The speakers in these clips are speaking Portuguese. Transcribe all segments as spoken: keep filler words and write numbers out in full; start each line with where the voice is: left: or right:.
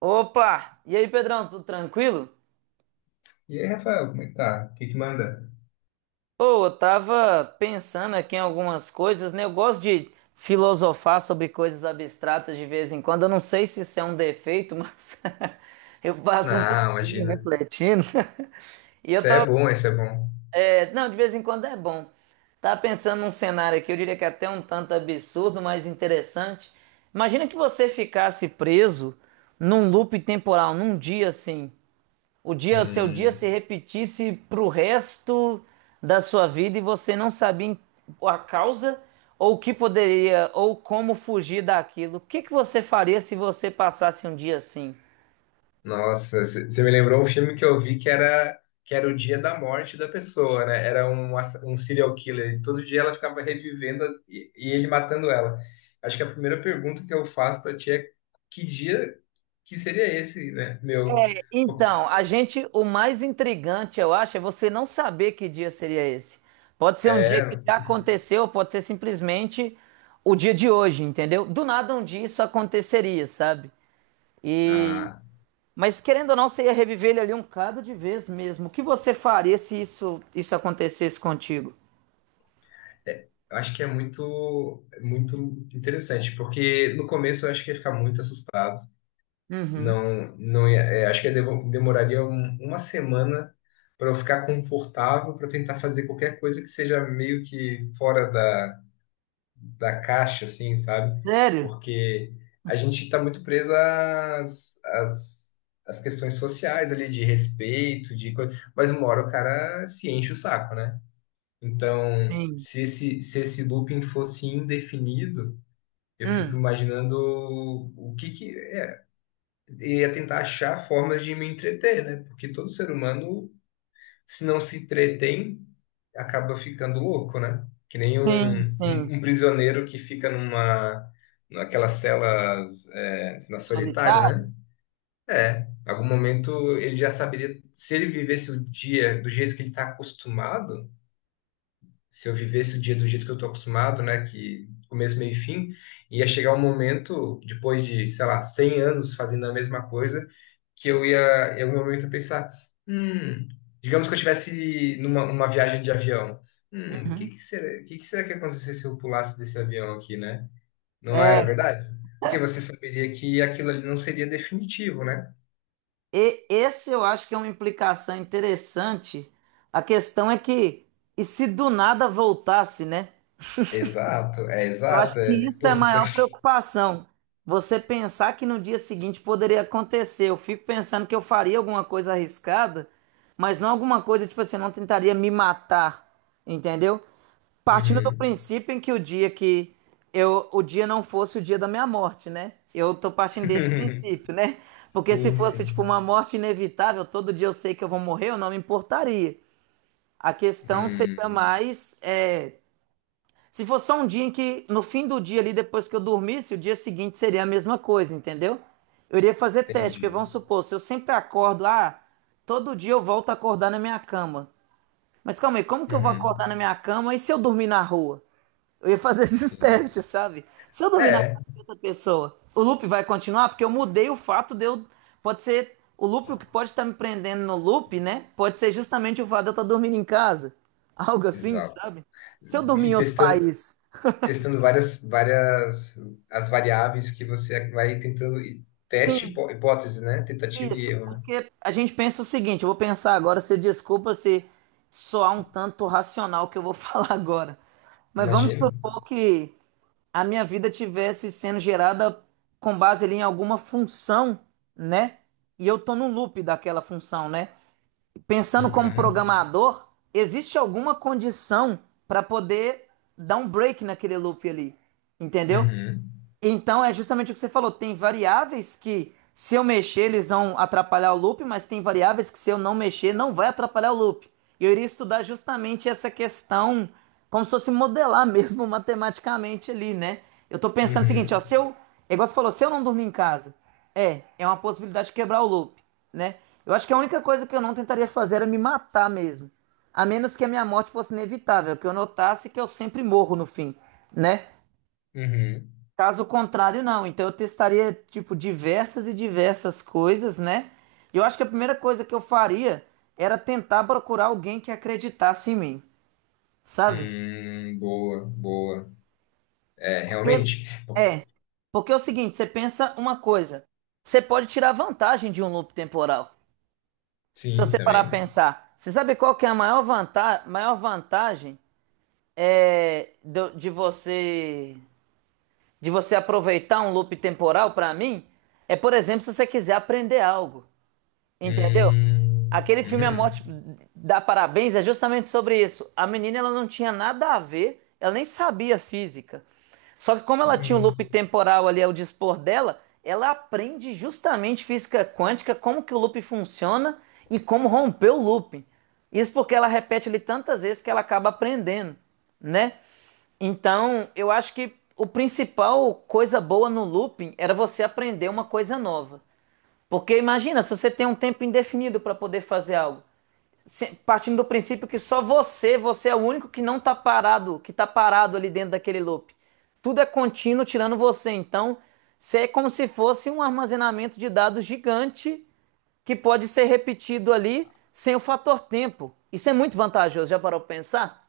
right: Opa! E aí, Pedrão, tudo tranquilo?
left: E aí, Rafael, como é que tá? O que que manda?
right: Pô, eu tava pensando aqui em algumas coisas, né? Eu gosto de filosofar sobre coisas abstratas de vez em quando. Eu não sei se isso é um defeito, mas eu passo um
left: Não,
right: tempinho
left: imagina.
right: refletindo. E
left: Isso
right: eu
left: é
right: tava.
left: bom, isso é bom.
right: é, Não, de vez em quando é bom. Tava pensando num cenário aqui, eu diria que é até um tanto absurdo, mas interessante. Imagina que você ficasse preso num loop temporal, num dia assim. O dia, o seu dia se
left: Hum,
right: repetisse pro resto da sua vida e você não sabia em- a causa ou o que poderia ou como fugir daquilo. O que que você faria se você passasse um dia assim?
left: nossa, c- você me lembrou um filme que eu vi que era, que era o dia da morte da pessoa, né? Era um, ass- um serial killer. E todo dia ela ficava revivendo e, e ele matando ela. Acho que a primeira pergunta que eu faço pra ti é que dia que seria esse, né? Meu. Pô,
right: Então, a gente, o mais intrigante, eu acho, é você não saber que dia seria esse. Pode ser um dia
left: É,
right: que já aconteceu, pode ser simplesmente o dia de hoje, entendeu? Do nada um dia isso aconteceria, sabe? E
left: ah,
right: Mas querendo ou não, você ia reviver ele ali um bocado de vez mesmo. O que você faria se isso, isso acontecesse contigo?
left: é, eu acho que é muito, muito interessante, porque no começo eu acho que ia ficar muito assustado.
right: Uhum.
left: Não, não ia, é, acho que ia devo- demoraria um- uma semana para eu ficar confortável para tentar fazer qualquer coisa que seja meio que fora da, da caixa, assim, sabe?
right: Sério?
left: Porque a gente está muito preso às, às, às questões sociais ali, de respeito, de coisa, mas uma hora o cara se enche o saco, né? Então,
right: Sim.
left: se esse, se esse looping fosse indefinido, eu fico
right: Hum.
left: imaginando o que que e ia tentar achar formas de me entreter, né? Porque todo ser humano, se não se entretém, acaba ficando louco, né? Que nem
right: Sim,
left: um,
right: sim.
left: um, um prisioneiro que fica numa naquelas celas, é, na solitária, né?
right: Solitário?
left: É, em algum momento ele já saberia, se ele vivesse o dia do jeito que ele está acostumado, se eu vivesse o dia do jeito que eu estou acostumado, né, que começo, meio e fim, ia chegar um momento, depois de, sei lá, cem anos fazendo a mesma coisa, que eu ia, em algum momento, eu pensar, hum, digamos que eu estivesse numa uma viagem de avião, hum, o que
right: Uhum.
left: que será, que que será que ia acontecer se eu pulasse desse avião aqui, né? Não é
right: É,
left: verdade? Porque você saberia que aquilo ali não seria definitivo, né?
right: e- Esse eu acho que é uma implicação interessante. A questão é que, e se do nada voltasse, né?
left: Exato, é
right: Eu
left: exato.
right: acho que
left: É.
right: isso é a
left: Poxa.
right: maior preocupação. Você pensar que no dia seguinte poderia acontecer. Eu fico pensando que eu faria alguma coisa arriscada, mas não alguma coisa tipo assim, eu não tentaria me matar, entendeu? Partindo do
left: Uhum.
right: princípio em que o dia que eu, o dia não fosse o dia da minha morte, né? Eu tô partindo desse princípio, né? Porque se
left: Sim,
right: fosse tipo
left: sim.
right: uma morte inevitável, todo dia eu sei que eu vou morrer, eu não me importaria. A questão seria
left: Hum.
right: mais é, se fosse só um dia em que, no fim do dia ali, depois que eu dormisse, o dia seguinte seria a mesma coisa, entendeu? Eu iria fazer teste, porque
left: Entendi.
right: vamos supor, se eu sempre acordo, ah, todo dia eu volto a acordar na minha cama. Mas calma aí, como que eu vou
left: Uhum.
right: acordar na minha cama e se eu dormir na rua? Eu ia fazer esses
left: Sim.
right: testes, sabe? Se eu dormir na
left: É,
right: casa de outra pessoa, o loop vai continuar? Porque eu mudei o fato de eu. Pode ser. O loop, o que pode estar me prendendo no loop, né? Pode ser justamente o fato de eu estar dormindo em casa. Algo assim,
left: exato.
right: sabe? Se eu dormir
left: E
right: em outro
left: testando,
right: país.
left: testando várias, várias as variáveis que você vai tentando. e Teste
right: Sim,
left: hipó- hipótese, né? Tentativa e
right: isso,
left: erro, né?
right: porque a gente pensa o seguinte, eu vou pensar agora, você desculpa se soar um tanto racional o que eu vou falar agora, mas vamos
left: Imagino.
right: supor que a minha vida tivesse sendo gerada com base ali em alguma função, né? E eu tô no loop daquela função, né? Pensando como
left: Uhum.
right: programador, existe alguma condição para poder dar um break naquele loop ali, entendeu?
left: Uhum.
right: Então é justamente o que você falou. Tem variáveis que, se eu mexer, eles vão atrapalhar o loop, mas tem variáveis que, se eu não mexer, não vai atrapalhar o loop. E eu iria estudar justamente essa questão, como se fosse modelar mesmo matematicamente ali, né? Eu tô pensando o seguinte, ó,
left: Uhum.
right: se eu, é igual você falou, se eu não dormir em casa, é, é uma possibilidade de quebrar o loop, né? Eu acho que a única coisa que eu não tentaria fazer era me matar mesmo. A menos que a minha morte fosse inevitável, que eu notasse que eu sempre morro no fim, né?
left: Uhum.
right: Caso contrário, não. Então eu testaria, tipo, diversas e diversas coisas, né? E eu acho que a primeira coisa que eu faria era tentar procurar alguém que acreditasse em mim, sabe?
left: Hum, boa, boa. É,
right: Porque,
left: realmente. Bom,
right: é, porque é o seguinte, você pensa uma coisa, você pode tirar vantagem de um loop temporal. Se
left: sim,
right: você parar a
left: também.
right: pensar, você sabe qual que é a maior vantagem, maior vantagem é do- de você de você aproveitar um loop temporal para mim? É, por exemplo, se você quiser aprender algo. Entendeu?
left: Hum,
right: Aquele filme A Morte
left: uhum.
right: dá Parabéns é justamente sobre isso. A menina ela não tinha nada a ver, ela nem sabia física. Só que como ela tinha um loop
left: Hum.
right: temporal ali ao dispor dela, ela aprende justamente física quântica, como que o loop funciona e como romper o loop. Isso porque ela repete ele tantas vezes que ela acaba aprendendo, né? Então, eu acho que o principal coisa boa no looping era você aprender uma coisa nova. Porque imagina, se você tem um tempo indefinido para poder fazer algo, se- partindo do princípio que só você, você é o único que não está parado, que está parado ali dentro daquele loop. Tudo é contínuo tirando você. Então, você é como se fosse um armazenamento de dados gigante que pode ser repetido ali sem o fator tempo. Isso é muito vantajoso, já parou para pensar?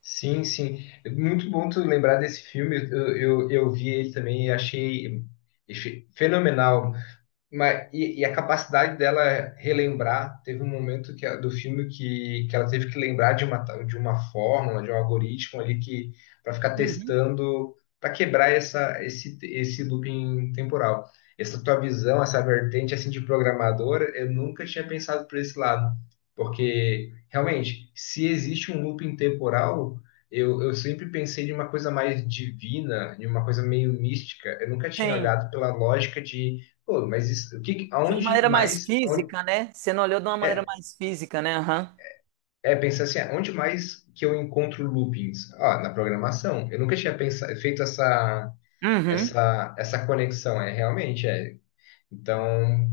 left: Sim, sim. É muito bom tu lembrar desse filme. Eu, eu, eu vi ele também e achei, achei fenomenal. Mas, e, e a capacidade dela relembrar, teve um momento que, do filme que, que ela teve que lembrar de uma, de uma fórmula, de um algoritmo ali que para ficar testando, para quebrar essa, esse, esse looping temporal. Essa tua visão, essa vertente assim de programadora eu nunca tinha pensado por esse lado. Porque realmente, se existe um looping temporal, eu, eu sempre pensei de uma coisa mais divina, de uma coisa meio mística. Eu nunca tinha
right: Sim,
left: olhado pela lógica de. Pô, mas isso, o que,
right: de uma
left: aonde
right: maneira mais
left: mais, aonde-
right: física, né? Você não olhou de uma maneira
left: é,
right: mais física, né? Aham.
left: é pensar assim, aonde mais que eu encontro loopings? Ah, na programação. Eu nunca tinha pensado, feito essa,
right: Uhum.
left: essa, essa conexão, é realmente, é. Então,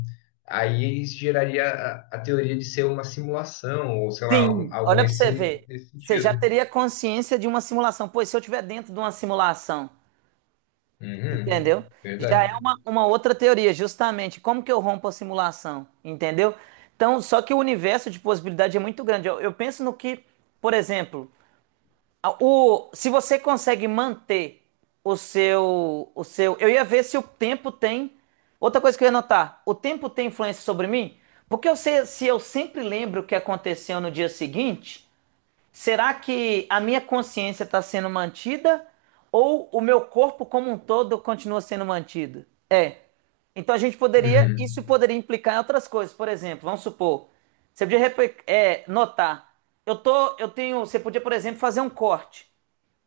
left: aí isso geraria a, a teoria de ser uma simulação, ou sei lá, algo,
right: Sim,
left: algo
right: olha para você
left: nesse,
right: ver.
left: nesse
right: Você já
left: sentido.
right: teria consciência de uma simulação. Pois se eu estiver dentro de uma simulação,
left: Uhum,
right: entendeu? Já
left: verdade.
right: é uma, uma outra teoria, justamente. Como que eu rompo a simulação, entendeu? Então, só que o universo de possibilidade é muito grande. Eu, eu penso no que, por exemplo, a- o, se você consegue manter o seu, o seu. Eu ia ver se o tempo tem. Outra coisa que eu ia notar: o tempo tem influência sobre mim? Porque eu sei, se eu sempre lembro o que aconteceu no dia seguinte. Será que a minha consciência está sendo mantida ou o meu corpo como um todo continua sendo mantido? É. Então a gente poderia,
left: Uhum,
right: isso poderia implicar em outras coisas. Por exemplo, vamos supor, você podia repe- é, notar, eu tô, eu tenho, você podia, por exemplo, fazer um corte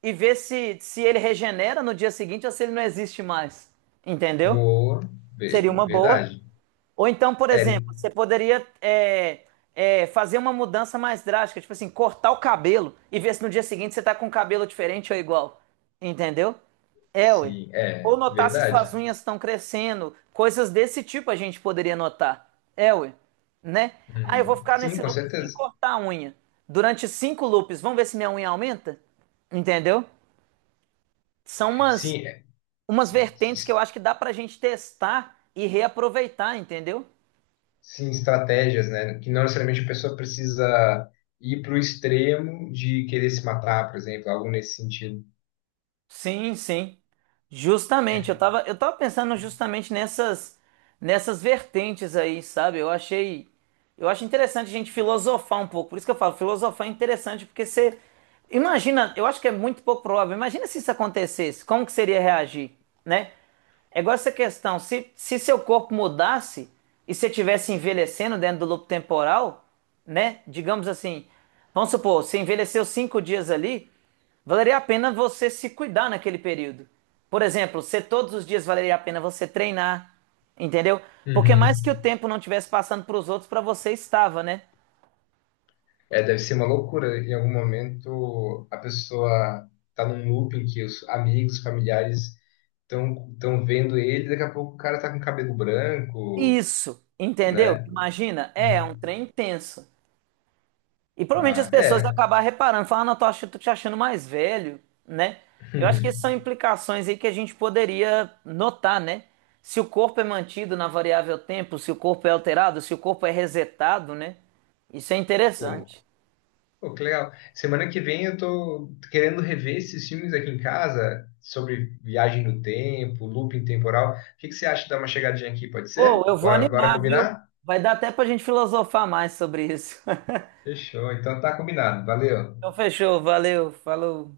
right: e ver se, se ele regenera no dia seguinte ou se ele não existe mais. Entendeu?
left: boa, ve-
right: Seria uma boa.
left: verdade.
right: Ou então, por
left: É,
right: exemplo, você poderia é, é, fazer uma mudança mais drástica, tipo assim, cortar o cabelo e ver se no dia seguinte você tá com o cabelo diferente ou igual. Entendeu? É, ué.
left: sim, é,
right: Ou notar se suas
left: verdade.
right: unhas estão crescendo, coisas desse tipo a gente poderia notar. É, ué. Né? Ah, eu vou
left: Uhum.
right: ficar
left: Sim,
right: nesse
left: com
right: loop sem
left: certeza.
right: cortar a unha. Durante cinco loops, vamos ver se minha unha aumenta? Entendeu? São umas,
left: Sim,
right: umas vertentes que eu
left: é,
right: acho que dá pra gente testar e reaproveitar, entendeu?
left: sim, estratégias, né? Que não necessariamente a pessoa precisa ir para o extremo de querer se matar, por exemplo, algo nesse sentido.
right: Sim, sim. Justamente, eu tava, eu tava pensando justamente nessas nessas vertentes aí, sabe? Eu achei eu acho interessante a gente filosofar um pouco. Por isso que eu falo, filosofar é interessante porque você imagina, eu acho que é muito pouco provável. Imagina se isso acontecesse, como que seria reagir, né? É igual essa questão. Se, se seu corpo mudasse e você estivesse envelhecendo dentro do loop temporal, né? Digamos assim, vamos supor, você envelheceu cinco dias ali, valeria a pena você se cuidar naquele período. Por exemplo, se todos os dias valeria a pena você treinar, entendeu? Porque mais que o
left: Uhum.
right: tempo não estivesse passando para os outros, para você estava, né?
left: É, deve ser uma loucura. Em algum momento a pessoa tá num looping que os amigos, familiares estão estão vendo ele, daqui a pouco o cara tá com cabelo branco,
right: Isso, entendeu?
left: né?
right: Imagina, é, é
left: Uhum.
right: um trem intenso. E provavelmente as
left: Ah,
right: pessoas vão
left: é.
right: acabar reparando, falando, ah, não, tô ach- tô te achando mais velho, né? Eu acho que essas são implicações aí que a gente poderia notar, né? Se o corpo é mantido na variável tempo, se o corpo é alterado, se o corpo é resetado, né? Isso é
left: Pô.
right: interessante.
left: Pô, que legal. Semana que vem eu tô querendo rever esses filmes aqui em casa sobre viagem no tempo, looping temporal. O que que você acha de dar uma chegadinha aqui? Pode ser?
right: Pô, eu vou
left: Bora, bora
right: animar, viu?
left: combinar?
right: Vai dar até pra gente filosofar mais sobre isso.
left: Fechou. Então tá combinado. Valeu.
right: Então fechou, valeu, falou.